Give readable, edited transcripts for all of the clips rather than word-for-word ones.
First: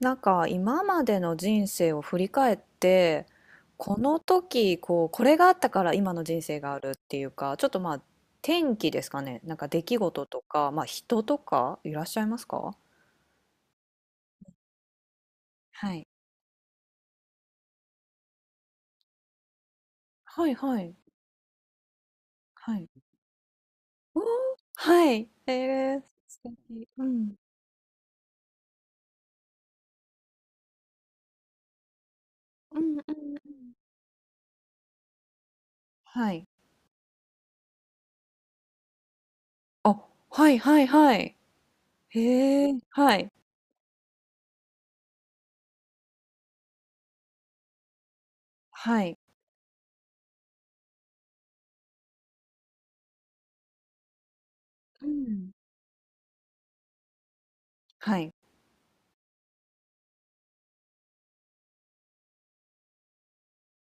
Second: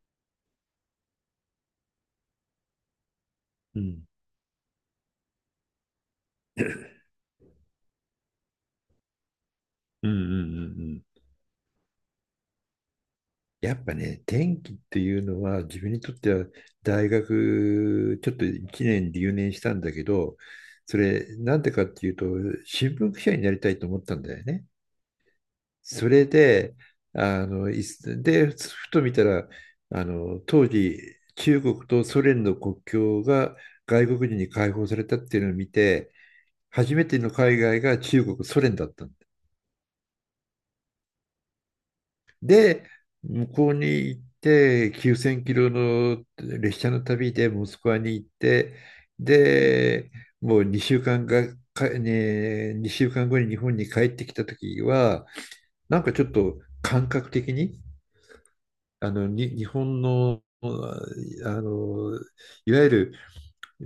なんか今までの人生を振り返ってうこん。の時こうこれがあったから今の人生があるっていうかちょっとまあ天気ですかねなんか出来うんう事んとうか、んまあ、う人ん。とかいらっしゃいますかやっぱね、天気っていうのは自分はにいとっては大学ちょっと1年留年したんだけど、はいはいそれなんでかっていうとはい新聞記者になりたいと思ったおんーだよね。はいー、それ素で、敵うんいすで、ふと見たら、当時中国とソ連のうん国うんう境がん外国人に解放されたっていうのを見て、はい初めての海外が中国、ソ連だった。あはいはいはいへえで、はい向こうに行って、9000キロの列車の旅でモスクワに行って、はいで、もう2週間後に日本に帰ってきた時うは、んなんかちょっと感覚的に、はい日本の、あの、いわゆる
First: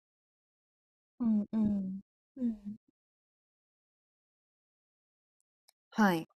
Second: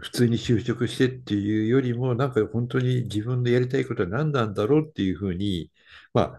普通に就職してっうてんういうよりんも、なんうか本ん当に自分のやりたいことは何なんだろうっていうふうに、はまいあ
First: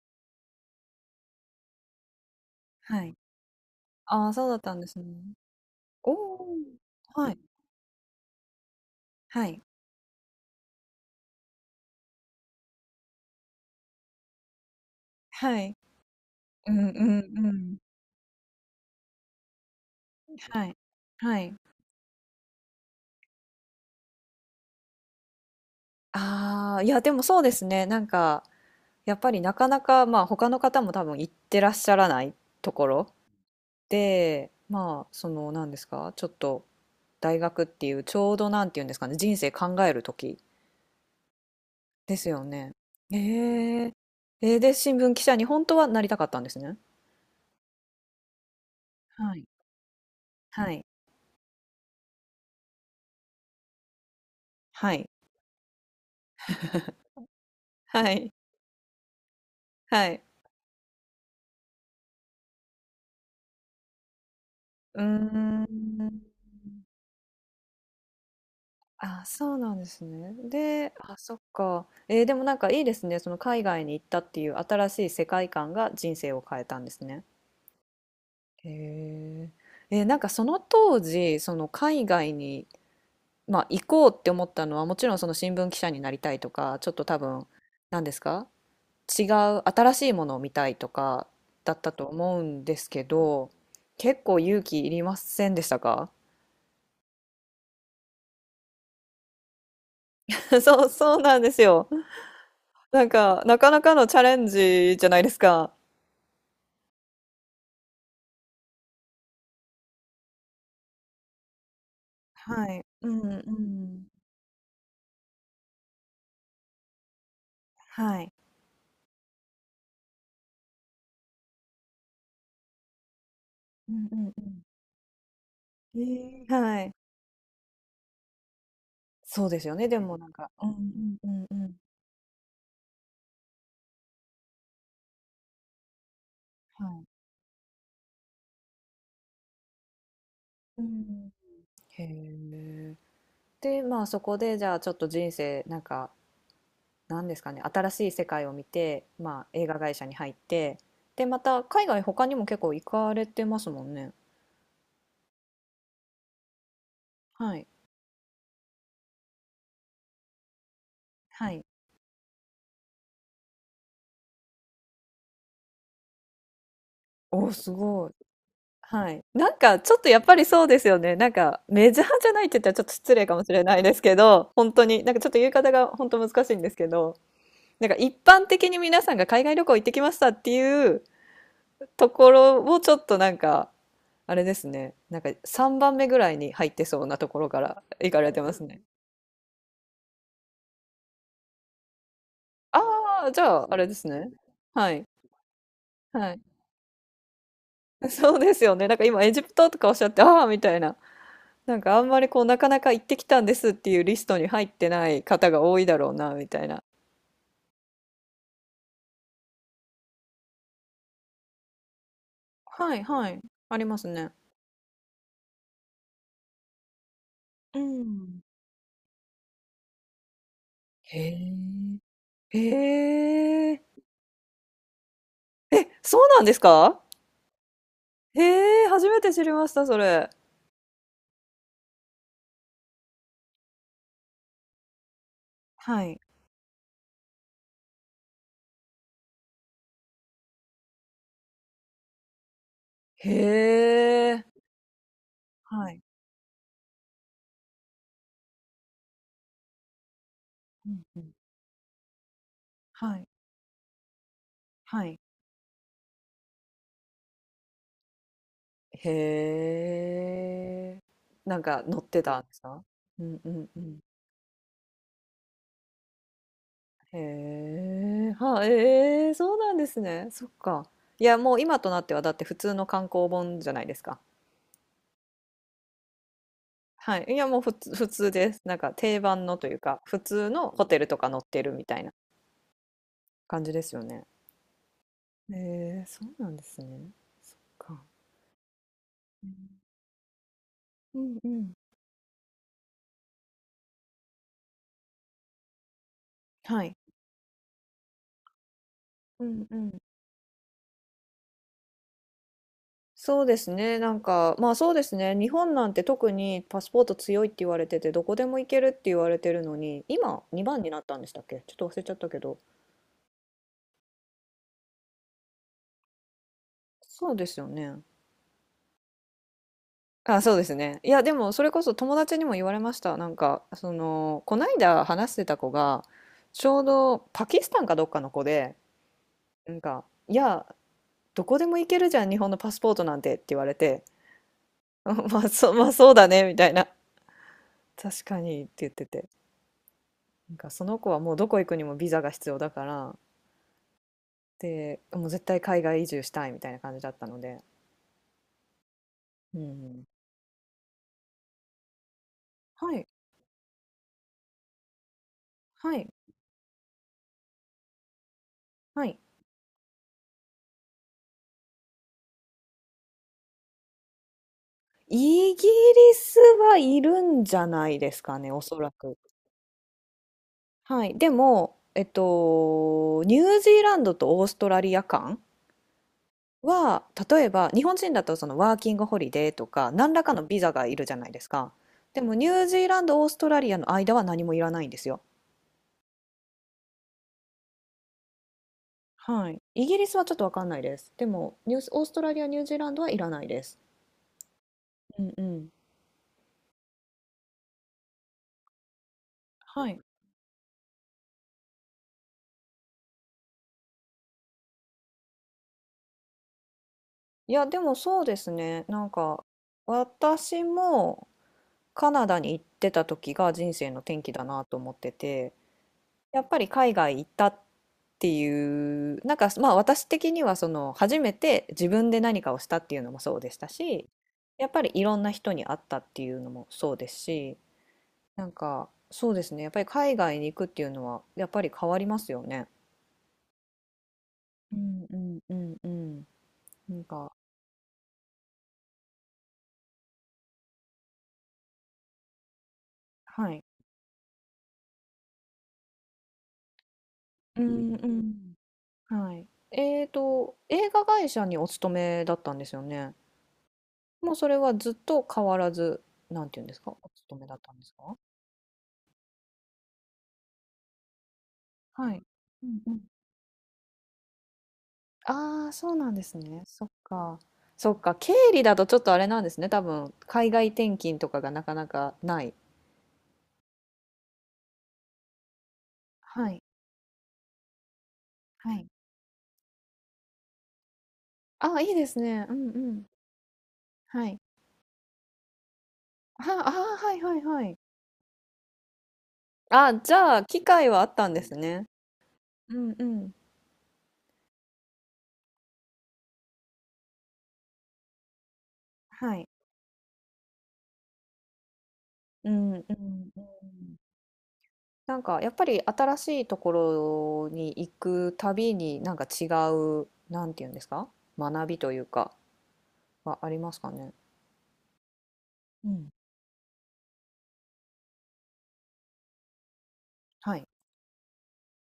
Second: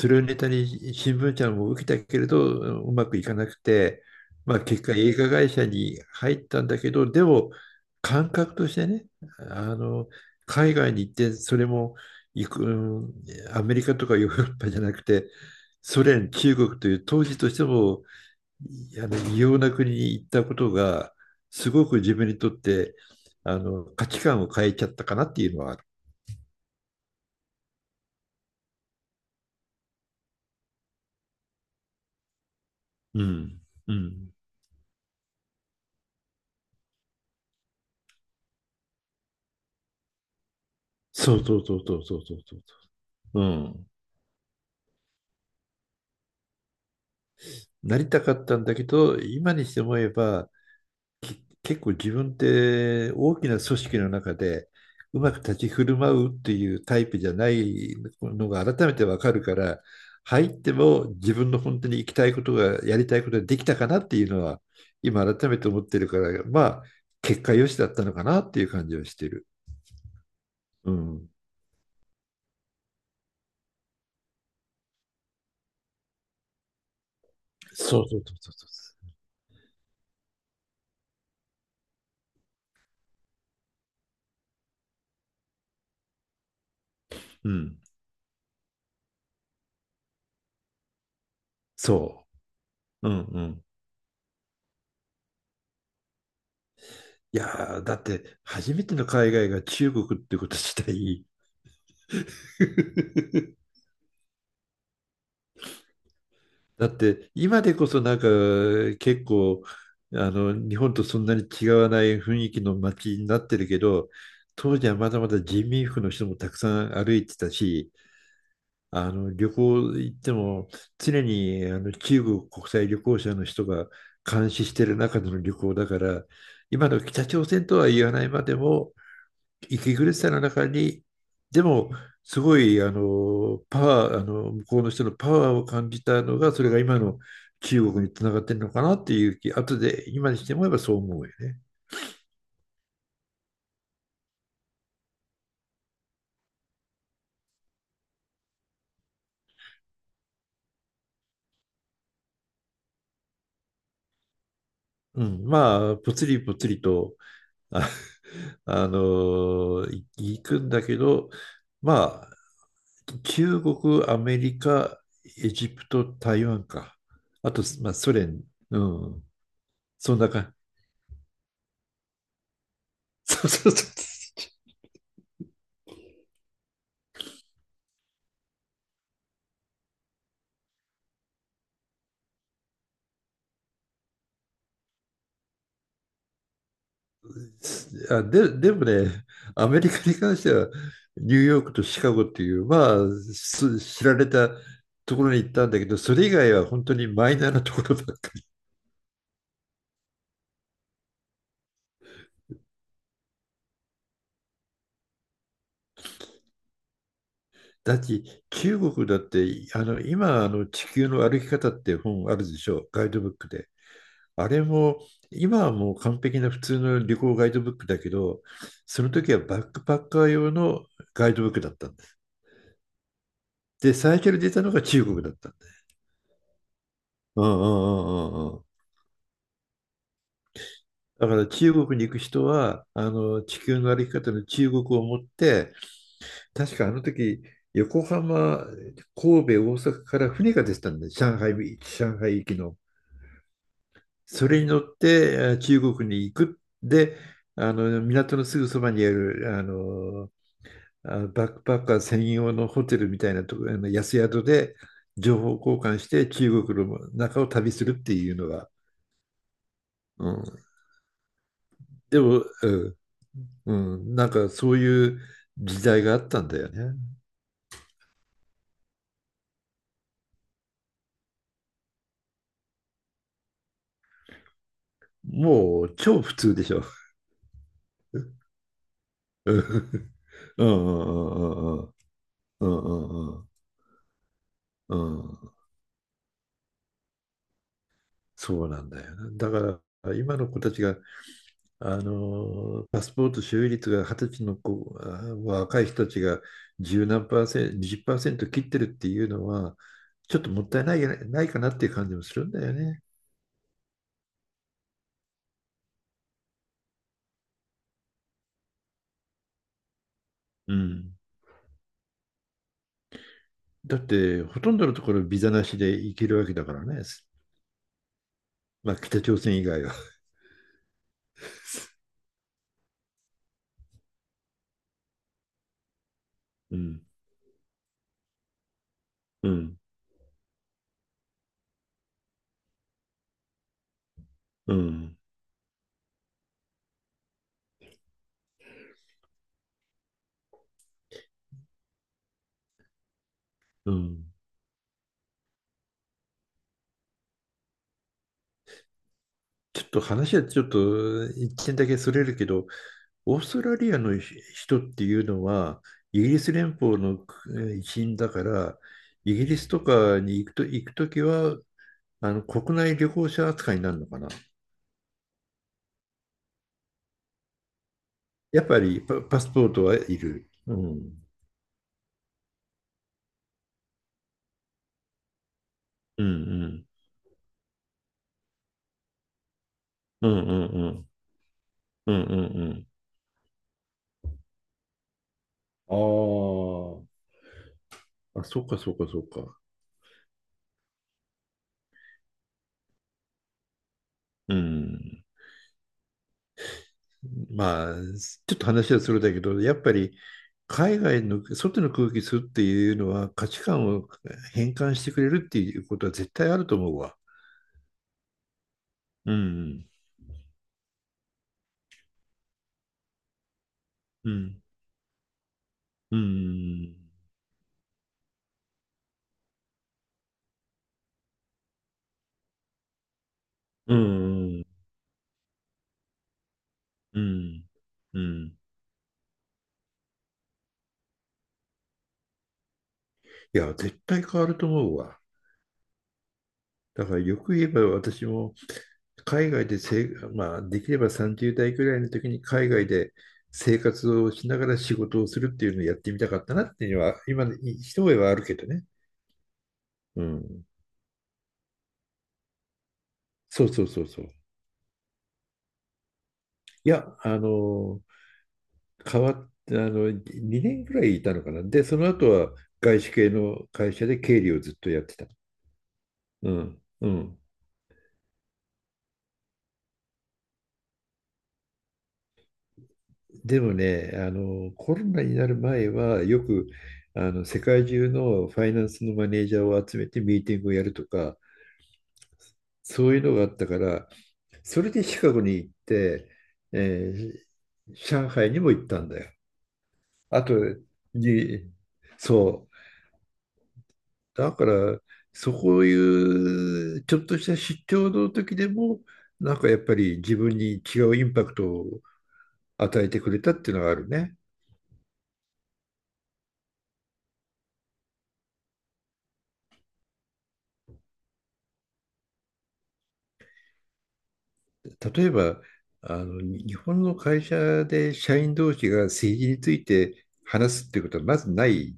それをネタに新聞社も受けたけれど、うはまいくいかなくて、ああ、そうだまっあ、たん結で果すね。映画会社にお入っお。たんだけど、ではい。も感覚としてね、はい。あの、海外に行ってそれも行く、うんアメリカとかヨーロッパじゃなくて、はい。ソ連、中う国とんういう当時んとうしてん。も異様な国に行ったこはとい。が、はい。すごく自分にとって価値観を変えちゃったかなっていうのはある。ああ、いや、でもそうですね。なんか、やっぱりなかなか、まあ、他の方も多分行ってらっしゃらないところうん。うん。で、まあ、その、なんですか、ちょっと大学っていう、ちょうどなんていうんですかね、人生考える時そうそうそうそうそでうすそようそね。えう。うん。え。で、新聞記者に本当はなりたかったんですね。なりたかったんだけど、今にして思えば、はい。結構自分って大きな組織の中ではい。うまく立ち振る舞うっていうタイプじゃないはい。のが改めてわかるから、はい。はい。入っても自分の本当に行きたいことが、やりたいことができたかなっていうのは、う今改めーて思ってるかん。ら、まあ、結果良しだったのかなっていう感じはしあ、てる。そうなんですね。うで、あ、ん。そっか。えーでもなんかいいですね。その海外に行ったっていう新しい世界観が人生を変えたんですね。そうそうそうそうへそえ。なんかその当時、その海外に、まあ、行こうって思ったのは、もちろんその新聞記者になりたいとか、ちょっと多分、う、うん。何ですか違う、新しいものを見たいとかだったとそ思うんですけう。うんうど、ん。結構勇気いりませんでしたか？ いやー、だって初めての海外が中国ってこと 自そう、そう体。 なんですよ。なんか、なかなかのチャレンジじゃないですか。だって今でこそなんか結構日本とそんなに違わない雰囲気はのい。う街にんなうってるけん。ど、当時はまだまだ人民服の人もたくさん歩いてたし、はい。旅行行っても常に中国国際旅行者の人がうんう監ん視してる中での旅行だうかん。ら、ええ、は今い。の北朝鮮とは言わないまでもそうですよね、息で苦もしなさんのかう中に、んうんうんでうん。も、すごい、あの、パワー、あの、向こうの人のパワーを感じたのが、それがは今い。の中国につながってるのかなっていう気、後で、今にしてもえばうそう思うん。よね。へえ。で、まあ、そこでじゃあちょっと人生、なんか、なんですかね、新しい世界を見て、まあ、映画会社に入って、で、また海外他にも結構行かれてますもんね。うん、まあ、ぽつりぽつりと、はい。あ、行くんだけど、はい。まあ、中国、アメリカ、エジプト、台湾か。おお、あと、すまあ、ごい。ソ連、うはい。ん、なんか、ちょっとそんやっなぱり感そうですよね。なんか、メジャーじゃないって言ったらちょっと失礼かじ。もそうしれそうないそう。ですけど、本当に、なんかちょっと言い方が本当難しいんですけど、なんか一般的に皆さんが海外旅行行ってきましたっていうところをちょっとなんか、あれですね。なんか3番目ぐらいに入ってそうなところから行かれてますでね。もね、アメリカに関しては、ニューヨークとシカゴっていう、まあ、ああ、じゃあ、あれで知すられね。たはい。ところに行ったんだけど、それ以はい。外は本当にマイナーなところばっ かそうり。ですよね。なんか今エジプトとかおっしゃって、ああ、みたいな。なんかあんまりこうなかなか行ってきたんですっていうリストに入ってない方が多いだろうなみたいな。だって中国だって、今、地球の歩き方って本あるでしょ、はいガイドはブッい。クで。ありますね。あれも、今はもう完璧な普通の旅行ガイドブッうクだけん。ど、その時はバックパッカー用のへガイドブックだったんえ。です。へえ。で、最初に出たのが中国だったんです。え、そうなんですか？うんうんうんうへんうん。え、初めて知りました、それ。だから中国に行く人は、あの地球の歩き方の中国を持って、はい。確かあの時、横浜、神戸、大阪から船が出てたんで、上海行きの。へえ。それに乗って中はい。国に行く。で、あの港のすぐそばにあるあのうんうあん。バックパッカー専用のホテルはみい。たいなとこ、あの安宿ではい。情報交換して中国の中を旅するっていうのが、へうん、え。なんか乗っでてたんも、ですうか？んうんうんううん。ん、なんかそういう時代があったんだよね。へえ、は、ええ、そうなんですね。そっか。いや、もう今となってはだって普通の観光本じゃないですか。もう超普通でしょ。はい。いや、もう普通、普通です。なんか定番 うのんというか、普通うんうのホテルとか載ってるんうみんたいなうんうんうん感じですよね。うん。へえ、そうなんですね。そっか。そうなんだよな。だから今の子たちが、うんうん。パスポート所有率が20歳の子、若い人たちがはい。10何パーセント、20%切ってるっていううのんうは、ん。ちょっともったいないないかなっていう感じもするんだよね。そうですね。なんか、まあそうですね。日本なんて特にパスポート強いって言われてて、どこでも行けるって言われてるのに、今う2番になっん。たんでしたっけ、ちょっと忘れちゃったけど。だって、ほとんどのところビザなしで行けるわけだからね。そうですよね。まあ、北朝鮮以外は。あ、そうですね。いや、でもそれこそ友達にも言われました。なんか、その、こないだ話してた子が、ちうょうん、どパキスタンかどっかの子で、うなん、んか、いや、どこでも行けるじゃん、日本のパスポートなんてって言われて、う ん、まあ、そう、まあそうだね、みたいな。確かにって言ってて。なんか、その子はもうどこ行くにもビザが必要だから、うん。で、もう絶対海外移住したいみたいな感じだったので。うちょっとん。話はちょっと一点だけそれるけど、はい、オーストラリアの人っていうのは、はい、イギリス連邦の一員だから、はい。イギリスとかに行くと、きは、あの国内旅行者扱いになるのかな。イギリスはいるんじゃないですかね、おやっそぱらりく。パスポートはいる。うはい。ん。でも、えっと、ニュージーランドとオーストラリア間うんうん。は、例えば、日本人だとそのワーキングホリデーとか、何らうかんのうビんザがういるん。じゃないですか。うでんも、うニんューうジーん。ランド、オーストラリアの間は何もいらないんですよ。ああ、そうかそうかそうはか。い。イギリスはちょっとわかんないです。でも、ニュース、オーストラリア、ニュージーランドはいらないです。ううん。んうん。まあ、ちょっと話はそれだけど、やっはぱい。り海外の外の空気吸うっていうのは価値観を変換してくれるっていうことは絶対あると思うわ。いや、でもそうですね。なんうか、ん、私も、カナダに行ってた時が人生の転う機だん、なと思ってて、うやっぱり海ん、外行ったっていう、なんかまあ私的にはその初めて自分で何かをしたっていうのもそうでしたうし、ん、やっぱりいろんな人に会ったっていうのもそうですうし、ん、うなんん。かそうですね、やっぱり海外に行くっていうのはやっぱり変わりますよね。いや、絶対変わるとう思うんうわ。んうんうん。なんだからか、よく言えば私も海外でせい、まあ、できれば30代くらいの時に海外ではい。生活をしながら仕事をするっていうのをやってみたかったなっていうのは、今、うん一う目はあるけん。どね。はい。うん。映画会社にお勤めだったんですよね。そうそうそうそう。いもうそれはずっと変わらず、なんていうんですか、おや、勤めだったんですか？変わって、2年ぐらいいたのかな。で、そのはい。後はうんうん。外資系の会社で経理をずっとやってた。ああ、そうなんですうね。ん。そっうか。ん。そっか。経理だとちょっとあれなんですね。多分、海外転勤とかがなかなかない。でもね、コロナになる前は、よはい。く、世界中のファはイナい。ンスのマネージャーを集めてミーティングをやるとか、ああ、いいですね。うんうん。そういうのがあったから、はい。それでシカゴに行って、は、ああ、えはいはいーはい。上海にも行ったんだよ。ああ、じゃああ、と、機会はあったんですに、ね。そうう、んうん。だから、そういうちょっとした出張の時でも、はい。なんかやっぱり自分に違うインパクトをうんうん与えてくれうたっていうのがあん。るね。なんかやっぱり新しいところに行くたびになんか違う、なんていうんですか、学びというかはありますかね。例えば、うん。日本の会社で社員同士が政治についてはい。話すってことはまずない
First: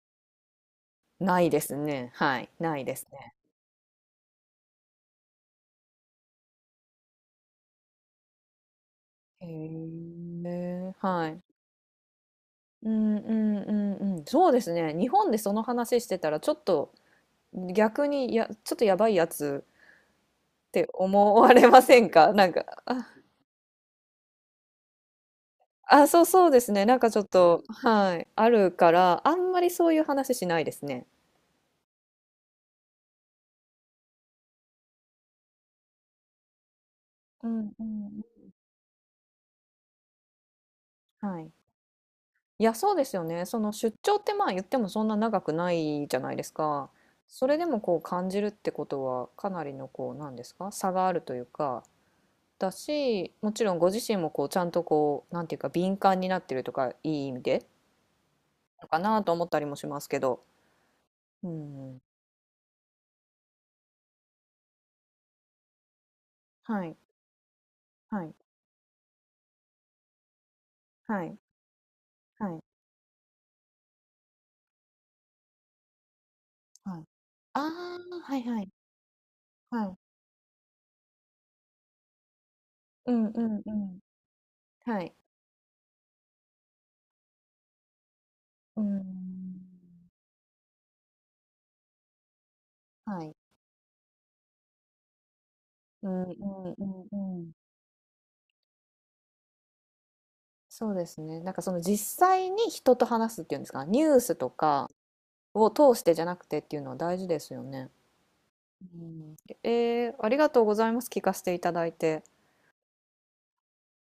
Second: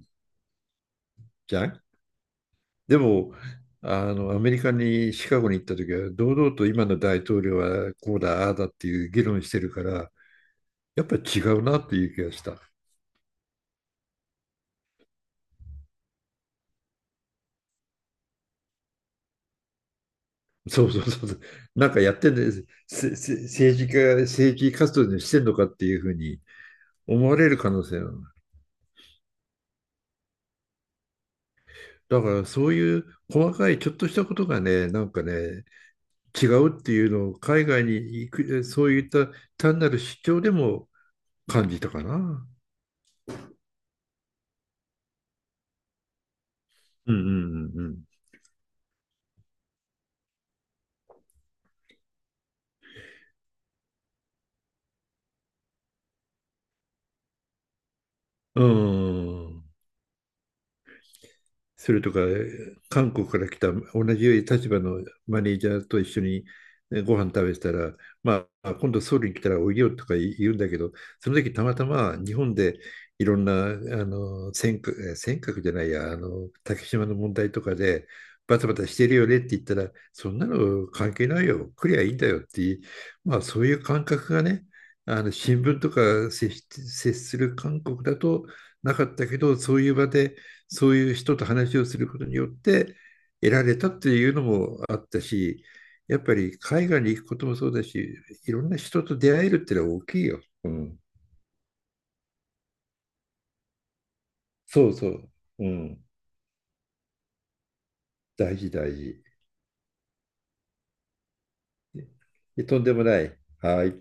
ないじでゃすん。ね。はい。ないでですね。も、アメリカにシカゴに行った時は、堂々と今の大統領はこうだ、ああだっていう議論へしてるから、え。やっぱりは違い。うなっていう気がした。うんうんうんうん。そうですね。日本でその話してたらちょっと逆にちょっとやばいやつっそてうそうそう思そう。われまなんせかんやってか？んなで、んか、あ、せ、せ、政治家、政治活動でしてんのかっていうあ、ふうそうにそうですね。なんかちょっ思われると、可能性はあはる。い。あるから、あんまりそういう話しないですね。だからそういう細かいちょっとしたことがね、なんかね、違うっていうのをう海んう外にん行く、そういった単なる主張でもはい。感じたかな。いや、そうですよね。その出張ってまあ言ってもそんな長くないじゃないですか。うんそれでもうこんう感じるってことはかなりのこうなんですか、差があるというかだし、もちろんご自身もこうちゃんとこうなんていうか、敏感になってるとかいい意味でうんのかなとう思ん。っうたりん。もしますけど。うそんれとか、韓国から来た同じ立場のマネージャーと一緒にはいねご飯食べてたら、はいまあ、今度ソウルに来たらおいでよとか言うんだけど、はそいの時たまたま日は本いでいろんな、尖閣、尖閣じゃないや、竹はい。島の問題あとかで、あはいバはタいバタしてるよねって言ったはら、い。そんなの関係ないよ、来りゃいいんだよっていう、うんまあうんそうういうん感覚がね、はい。あの新聞とか接する韓国だとうなかんったけど、そういう場でそういう人と話をすることによってはい。得られたっていうのもあったし、うやっんうぱりん海外にう行くこんうとん。もそうだし、いろんな人と出会えるってのは大きいよ。うそうん、ですね。なんかその実際に人と話すっていうんですか、ニュースとそかうそう、うを通しん、てじゃなくてっていうのは大事ですよね。大事う大事。ん。ありがとうございます。聞かせていただいて。とんでもない。はい。